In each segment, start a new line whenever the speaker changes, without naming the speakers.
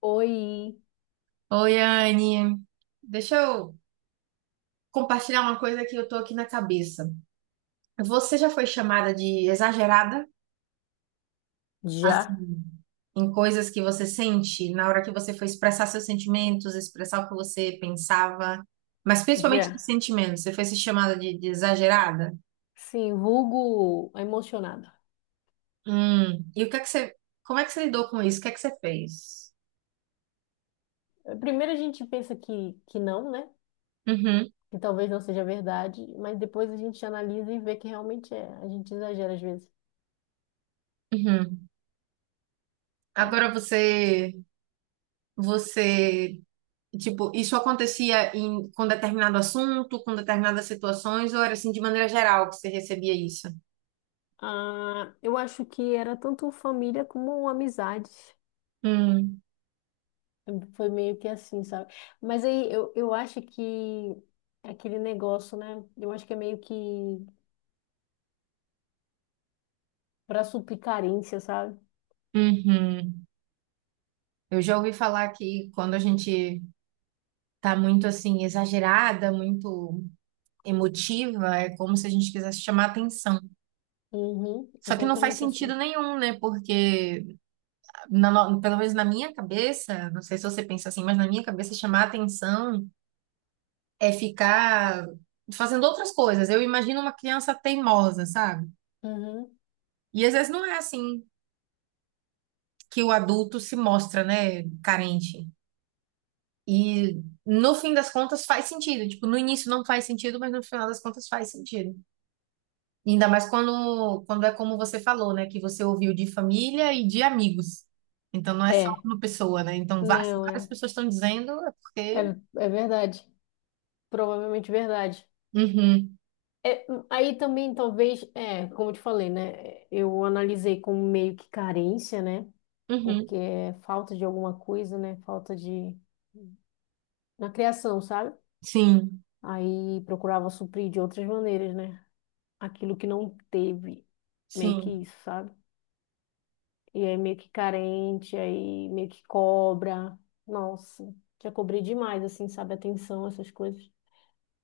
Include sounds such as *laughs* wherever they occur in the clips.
Oi,
Oi, Anne. Deixa eu compartilhar uma coisa que eu tô aqui na cabeça. Você já foi chamada de exagerada,
já,
assim, em coisas que você sente na hora que você foi expressar seus sentimentos, expressar o que você pensava, mas principalmente de
já.
sentimentos. Você foi se chamada de exagerada?
Sim, vulgo emocionada.
Hum. E o que é que como é que você lidou com isso? O que é que você fez?
Primeiro a gente pensa que não, né?
Uhum,
Que talvez não seja verdade, mas depois a gente analisa e vê que realmente é. A gente exagera às vezes,
uhum.
tá?
Agora você, você tipo, isso acontecia em, com determinado assunto, com determinadas situações, ou era assim de maneira geral que você recebia isso?
Ah, eu acho que era tanto família como amizade.
Hum,
Foi meio que assim, sabe? Mas aí eu acho que é aquele negócio, né? Eu acho que é meio que pra suplir carência, sabe?
uhum. Eu já ouvi falar que quando a gente tá muito assim, exagerada, muito emotiva, é como se a gente quisesse chamar atenção.
Uhum,
Só que não faz
exatamente
sentido
assim.
nenhum, né? Porque, na no- pelo menos na minha cabeça, não sei se você pensa assim, mas na minha cabeça, chamar atenção é ficar fazendo outras coisas. Eu imagino uma criança teimosa, sabe?
Uhum.
E às vezes não é assim que o adulto se mostra, né, carente. E no fim das contas faz sentido. Tipo, no início não faz sentido, mas no final das contas faz sentido. E ainda mais quando é como você falou, né, que você ouviu de família e de amigos. Então não é só
É.
uma pessoa, né? Então se
Não,
várias
é.
pessoas estão dizendo, é
É,
porque.
é verdade. Provavelmente verdade.
Uhum,
É, aí também, talvez, é, como eu te falei, né? Eu analisei como meio que carência, né?
uhum,
Porque é falta de alguma coisa, né? Falta de. Na criação, sabe?
sim,
Aí procurava suprir de outras maneiras, né? Aquilo que não teve. Meio que
sim,
isso, sabe? E aí meio que carente, aí meio que cobra. Nossa, já cobrei demais, assim, sabe? Atenção, essas coisas.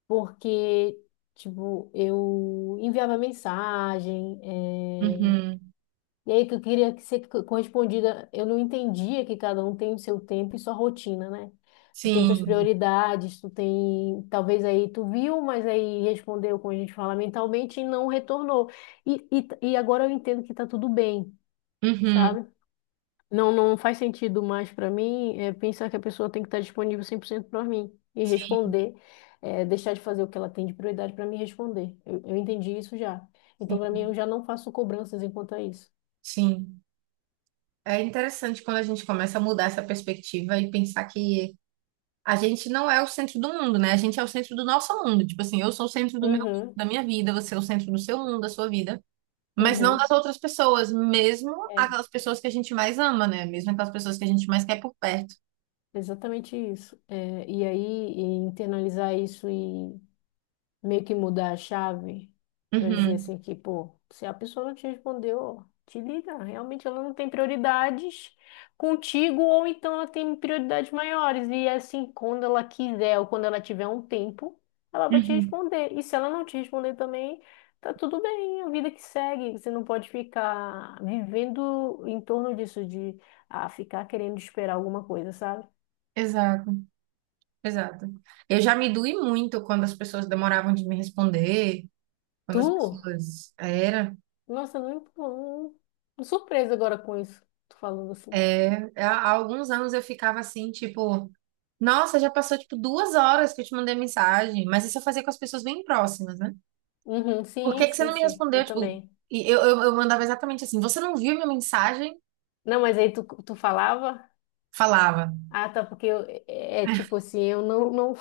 Porque, tipo, eu enviava mensagem,
uhum,
e aí que eu queria que ser correspondida, eu não entendia que cada um tem o seu tempo e sua rotina, né? Tu tem tuas
sim,
prioridades, tu tem, talvez aí tu viu, mas aí respondeu, como a gente fala, mentalmente e não retornou. E, e agora eu entendo que tá tudo bem,
uhum,
sabe? Não, não faz sentido mais para mim é, pensar que a pessoa tem que estar disponível 100% para mim e
sim,
responder, é, deixar de fazer o que ela tem de prioridade para me responder. Eu entendi isso já. Então, para
sim,
mim, eu já não faço cobranças enquanto a isso.
sim. É interessante quando a gente começa a mudar essa perspectiva e pensar que a gente não é o centro do mundo, né? A gente é o centro do nosso mundo. Tipo assim, eu sou o centro do meu,
Uhum,
da minha vida, você é o centro do seu mundo, da sua vida, mas não das
uhum,
outras pessoas, mesmo
é
aquelas pessoas que a gente mais ama, né? Mesmo aquelas pessoas que a gente mais quer por perto.
exatamente isso. É, e aí, e internalizar isso e meio que mudar a chave para dizer
Uhum,
assim que, pô, se a pessoa não te respondeu, te liga, realmente ela não tem prioridades contigo ou então ela tem prioridades maiores e é assim, quando ela quiser ou quando ela tiver um tempo, ela vai te
uhum.
responder. E se ela não te responder também, tá tudo bem, a vida que segue, você não pode ficar vivendo em torno disso de ah, ficar querendo esperar alguma coisa, sabe?
Exato, exato. Eu já me doí muito quando as pessoas demoravam de me responder, quando as
Tu?
pessoas. Era.
Nossa, não, não, surpresa agora com isso, tu falando assim.
É, há alguns anos eu ficava assim, tipo, nossa, já passou tipo 2 horas que eu te mandei mensagem, mas isso eu fazia com as pessoas bem próximas, né?
Uhum,
Por que
sim,
que você
sim,
não me
sim,
respondeu?
eu
Tipo,
também.
e eu mandava exatamente assim, você não viu minha mensagem?
Não, mas aí tu falava?
Falava,
Ah, tá, porque eu, é tipo assim, eu não,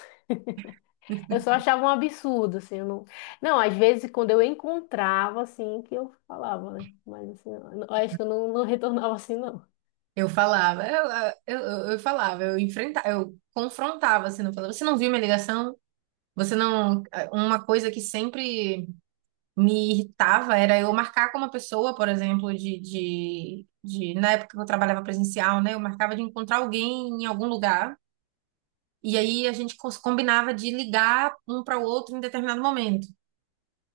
eu só achava um absurdo, assim, eu não, não, às vezes quando eu encontrava, assim, que eu falava, né, mas assim, eu acho que eu não retornava assim, não.
eu falava, eu, eu falava, eu enfrentava, eu confrontava, assim, não falava, você não viu minha ligação? Você não. É, uma coisa que sempre me irritava era eu marcar com uma pessoa, por exemplo, na época que eu trabalhava presencial, né? Eu marcava de encontrar alguém em algum lugar, e aí a gente combinava de ligar um para o outro em determinado momento.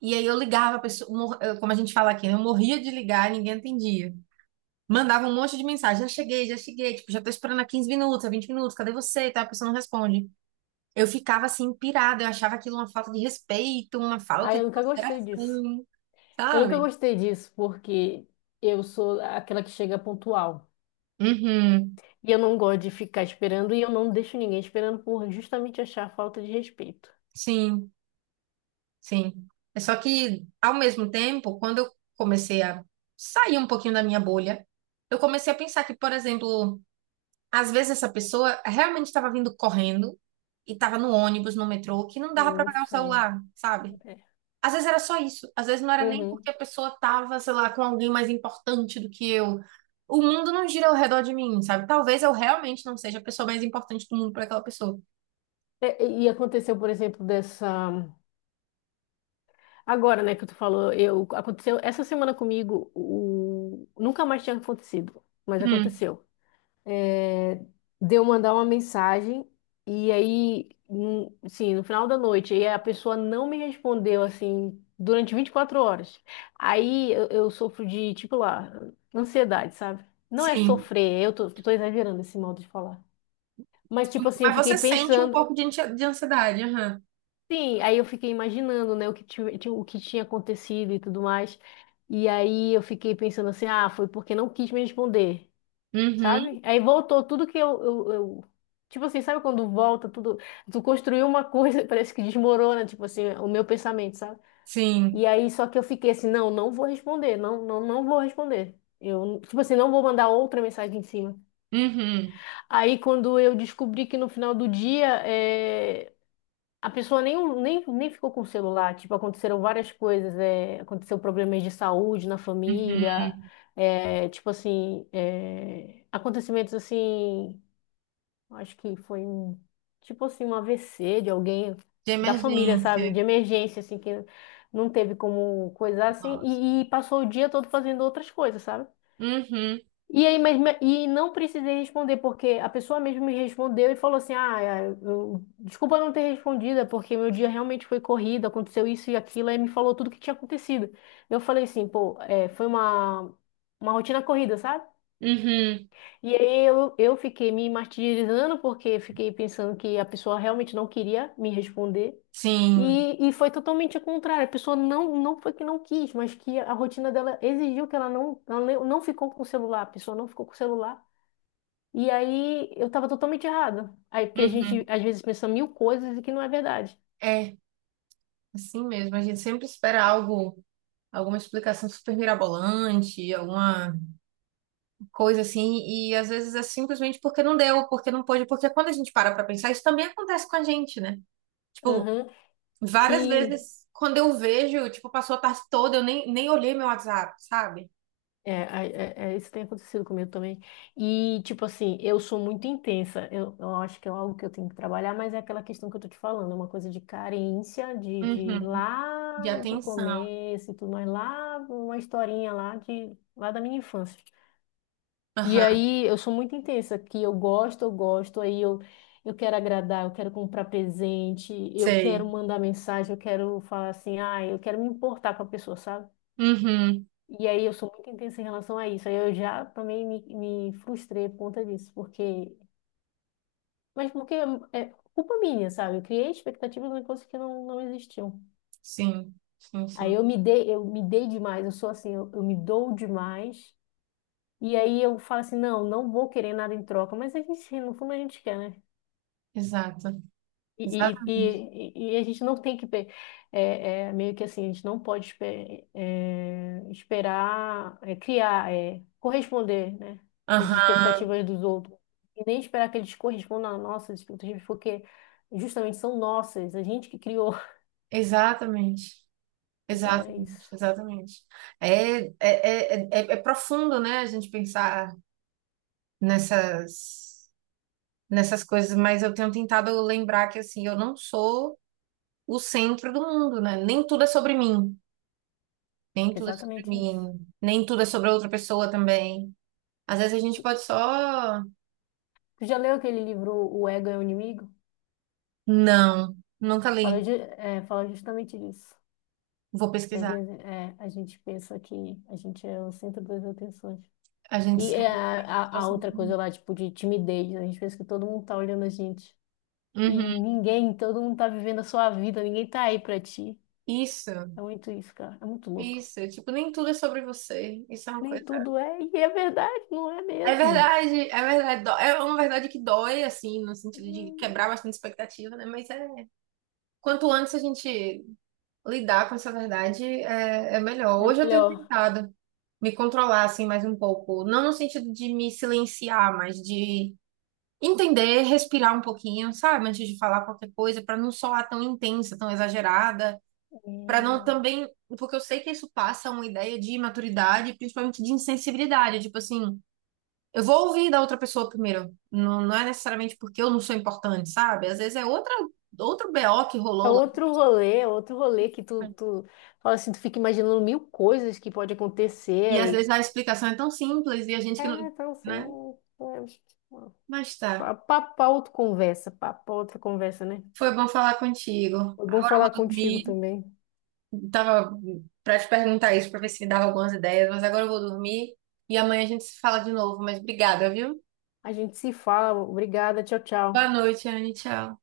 E aí eu ligava a pessoa, como a gente fala aqui, né? Eu morria de ligar e ninguém atendia. Mandava um monte de mensagem, já cheguei, tipo, já tô esperando há 15 minutos, há 20 minutos, cadê você? E tal, a pessoa não responde. Eu ficava assim, pirada, eu achava aquilo uma falta de respeito, uma
Ah,
falta
eu
de
nunca gostei disso.
consideração,
Eu nunca
sabe?
gostei disso, porque eu sou aquela que chega pontual.
Uhum.
E eu não gosto de ficar esperando e eu não deixo ninguém esperando por justamente achar falta de respeito.
Sim, sim. É só que, ao mesmo tempo, quando eu comecei a sair um pouquinho da minha bolha, eu comecei a pensar que, por exemplo, às vezes essa pessoa realmente estava vindo correndo e estava no ônibus, no metrô, que não dava para
Não
pegar o
sei.
celular, sabe?
É.
Às vezes era só isso. Às vezes não era nem porque a
Uhum.
pessoa estava, sei lá, com alguém mais importante do que eu. O mundo não gira ao redor de mim, sabe? Talvez eu realmente não seja a pessoa mais importante do mundo para aquela pessoa.
E aconteceu, por exemplo, dessa. Agora, né, que tu falou, eu aconteceu essa semana comigo, o... nunca mais tinha acontecido, mas
Hum,
aconteceu. De eu mandar uma mensagem e aí, sim, no final da noite, e a pessoa não me respondeu assim durante 24 horas. Aí eu sofro de, tipo lá, ansiedade, sabe? Não é
sim.
sofrer, eu tô exagerando esse modo de falar. Mas tipo assim, eu
Mas
fiquei
você sente um
pensando,
pouco de de ansiedade, aham.
sim, aí eu fiquei imaginando, né, o que tinha acontecido e tudo mais. E aí eu fiquei pensando assim, ah, foi porque não quis me responder.
Uhum.
Sabe? Aí voltou tudo que tipo assim, sabe quando volta tudo? Tu construiu uma coisa, *laughs* parece que desmorona, tipo assim, o meu pensamento, sabe? E
Sim.
aí, só que eu fiquei assim, não, não vou responder, não vou responder. Eu, tipo assim, não vou mandar outra mensagem em cima.
Uhum.
Aí, quando eu descobri que no final do dia, é, a pessoa nem ficou com o celular, tipo, aconteceram várias coisas, é, aconteceu problemas de saúde na
Uhum.
família, é, tipo assim, é, acontecimentos assim. Acho que foi um, tipo assim, um AVC de alguém
De
da família, sabe?
emergência.
De emergência, assim, que não teve como coisar, assim,
Nossa.
e passou o dia todo fazendo outras coisas, sabe?
Uhum.
E aí, e não precisei responder, porque a pessoa mesmo me respondeu e falou assim: Ah, é, desculpa não ter respondido, é porque meu dia realmente foi corrido, aconteceu isso e aquilo, aí me falou tudo o que tinha acontecido. Eu falei assim, pô, é, foi uma rotina corrida, sabe?
Uhum.
E aí eu fiquei me martirizando porque fiquei pensando que a pessoa realmente não queria me responder.
Sim.
E foi totalmente o contrário. A pessoa não foi que não quis, mas que a rotina dela exigiu que ela não, ela não ficou com o celular. A pessoa não ficou com o celular. E aí eu estava totalmente errada. Aí porque a gente
Uhum.
às vezes pensa mil coisas e que não é verdade.
É, assim mesmo. A gente sempre espera algo, alguma explicação super mirabolante, alguma coisa assim, e às vezes é simplesmente porque não deu, porque não pôde, porque quando a gente para pra pensar, isso também acontece com a gente, né? Tipo,
Uhum.
várias
E
vezes quando eu vejo, tipo, passou a tarde toda, eu nem, nem olhei meu WhatsApp, sabe?
Isso tem acontecido comigo também. E, tipo assim, eu sou muito intensa. Eu acho que é algo que eu tenho que trabalhar, mas é aquela questão que eu tô te falando, é uma coisa de carência, de
Uhum. De
lá do
atenção.
começo e tudo mais, lá, uma historinha lá de lá da minha infância. E
Aham,
aí eu sou muito intensa, que eu gosto, eu gosto, eu quero agradar, eu quero comprar presente, eu quero
sei.
mandar mensagem, eu quero falar assim, ah, eu quero me importar com a pessoa, sabe?
Uhum,
E aí eu sou muito intensa em relação a isso. Aí eu já também me frustrei por conta disso, porque. Mas porque é culpa minha, sabe? Eu criei expectativas em coisas que não existiam.
sim, sim,
Aí
sim.
eu me dei demais, eu sou assim, eu me dou demais. E aí eu falo assim, não, não vou querer nada em troca. Mas a gente, no fundo, a gente quer, né?
Exato,
E, e,
exatamente.
e a gente não tem que é, é, meio que assim, a gente não pode é, esperar é, criar, é, corresponder, né, às
Aham,
expectativas dos outros. E nem esperar que eles correspondam às nossas expectativas, porque justamente são nossas, a gente que criou. *laughs*
exatamente.
Então é
Exatamente,
isso.
exatamente. É profundo, né, a gente pensar nessas, nessas coisas, mas eu tenho tentado lembrar que, assim, eu não sou o centro do mundo, né? Nem tudo é sobre mim, nem tudo é sobre
Exatamente isso.
mim, nem tudo é sobre outra pessoa também. Às vezes a gente pode só...
Tu já leu aquele livro O Ego é o Inimigo?
Não, nunca
Fala,
li.
de, é, fala justamente disso.
Vou
Que às
pesquisar.
vezes é, a gente pensa que a gente é o centro das atenções.
A gente
E é
sabe.
a outra coisa lá, tipo, de timidez. Né? A gente pensa que todo mundo tá olhando a gente. E
Uhum.
ninguém, todo mundo tá vivendo a sua vida, ninguém tá aí pra ti.
Isso,
É muito isso, cara. É muito louco.
isso. Tipo, nem tudo é sobre você. Isso é uma
Nem
coisa.
tudo é, e é verdade, não é
É
mesmo.
verdade, é verdade. É uma verdade que dói, assim, no sentido de
Hum,
quebrar bastante expectativa, né? Mas é. Quanto antes a gente lidar com essa verdade, é, é melhor.
É
Hoje eu tenho
melhor.
tentado me controlar, assim, mais um pouco. Não no sentido de me silenciar, mas de entender, respirar um pouquinho, sabe? Antes de falar qualquer coisa, para não soar tão intensa, tão exagerada. Para não
Hum.
também, porque eu sei que isso passa uma ideia de imaturidade, principalmente de insensibilidade, tipo assim, eu vou ouvir da outra pessoa primeiro, não, não é necessariamente porque eu não sou importante, sabe? Às vezes é outra, outro BO que
É
rolou lá,
outro rolê, é outro rolê que tu fala assim, tu fica imaginando mil coisas que pode acontecer
e às
aí.
vezes a explicação é tão simples e a gente que não,
É, então assim,
né? Mas tá,
é, papo pra outra conversa, né?
foi bom falar contigo.
Foi bom
Agora eu
falar
vou
contigo
dormir,
também.
tava para te perguntar isso, para ver se me dava algumas ideias, mas agora eu vou dormir e amanhã a gente se fala de novo, mas obrigada, viu?
A gente se fala. Obrigada. Tchau,
Boa
tchau.
noite, Anne, tchau.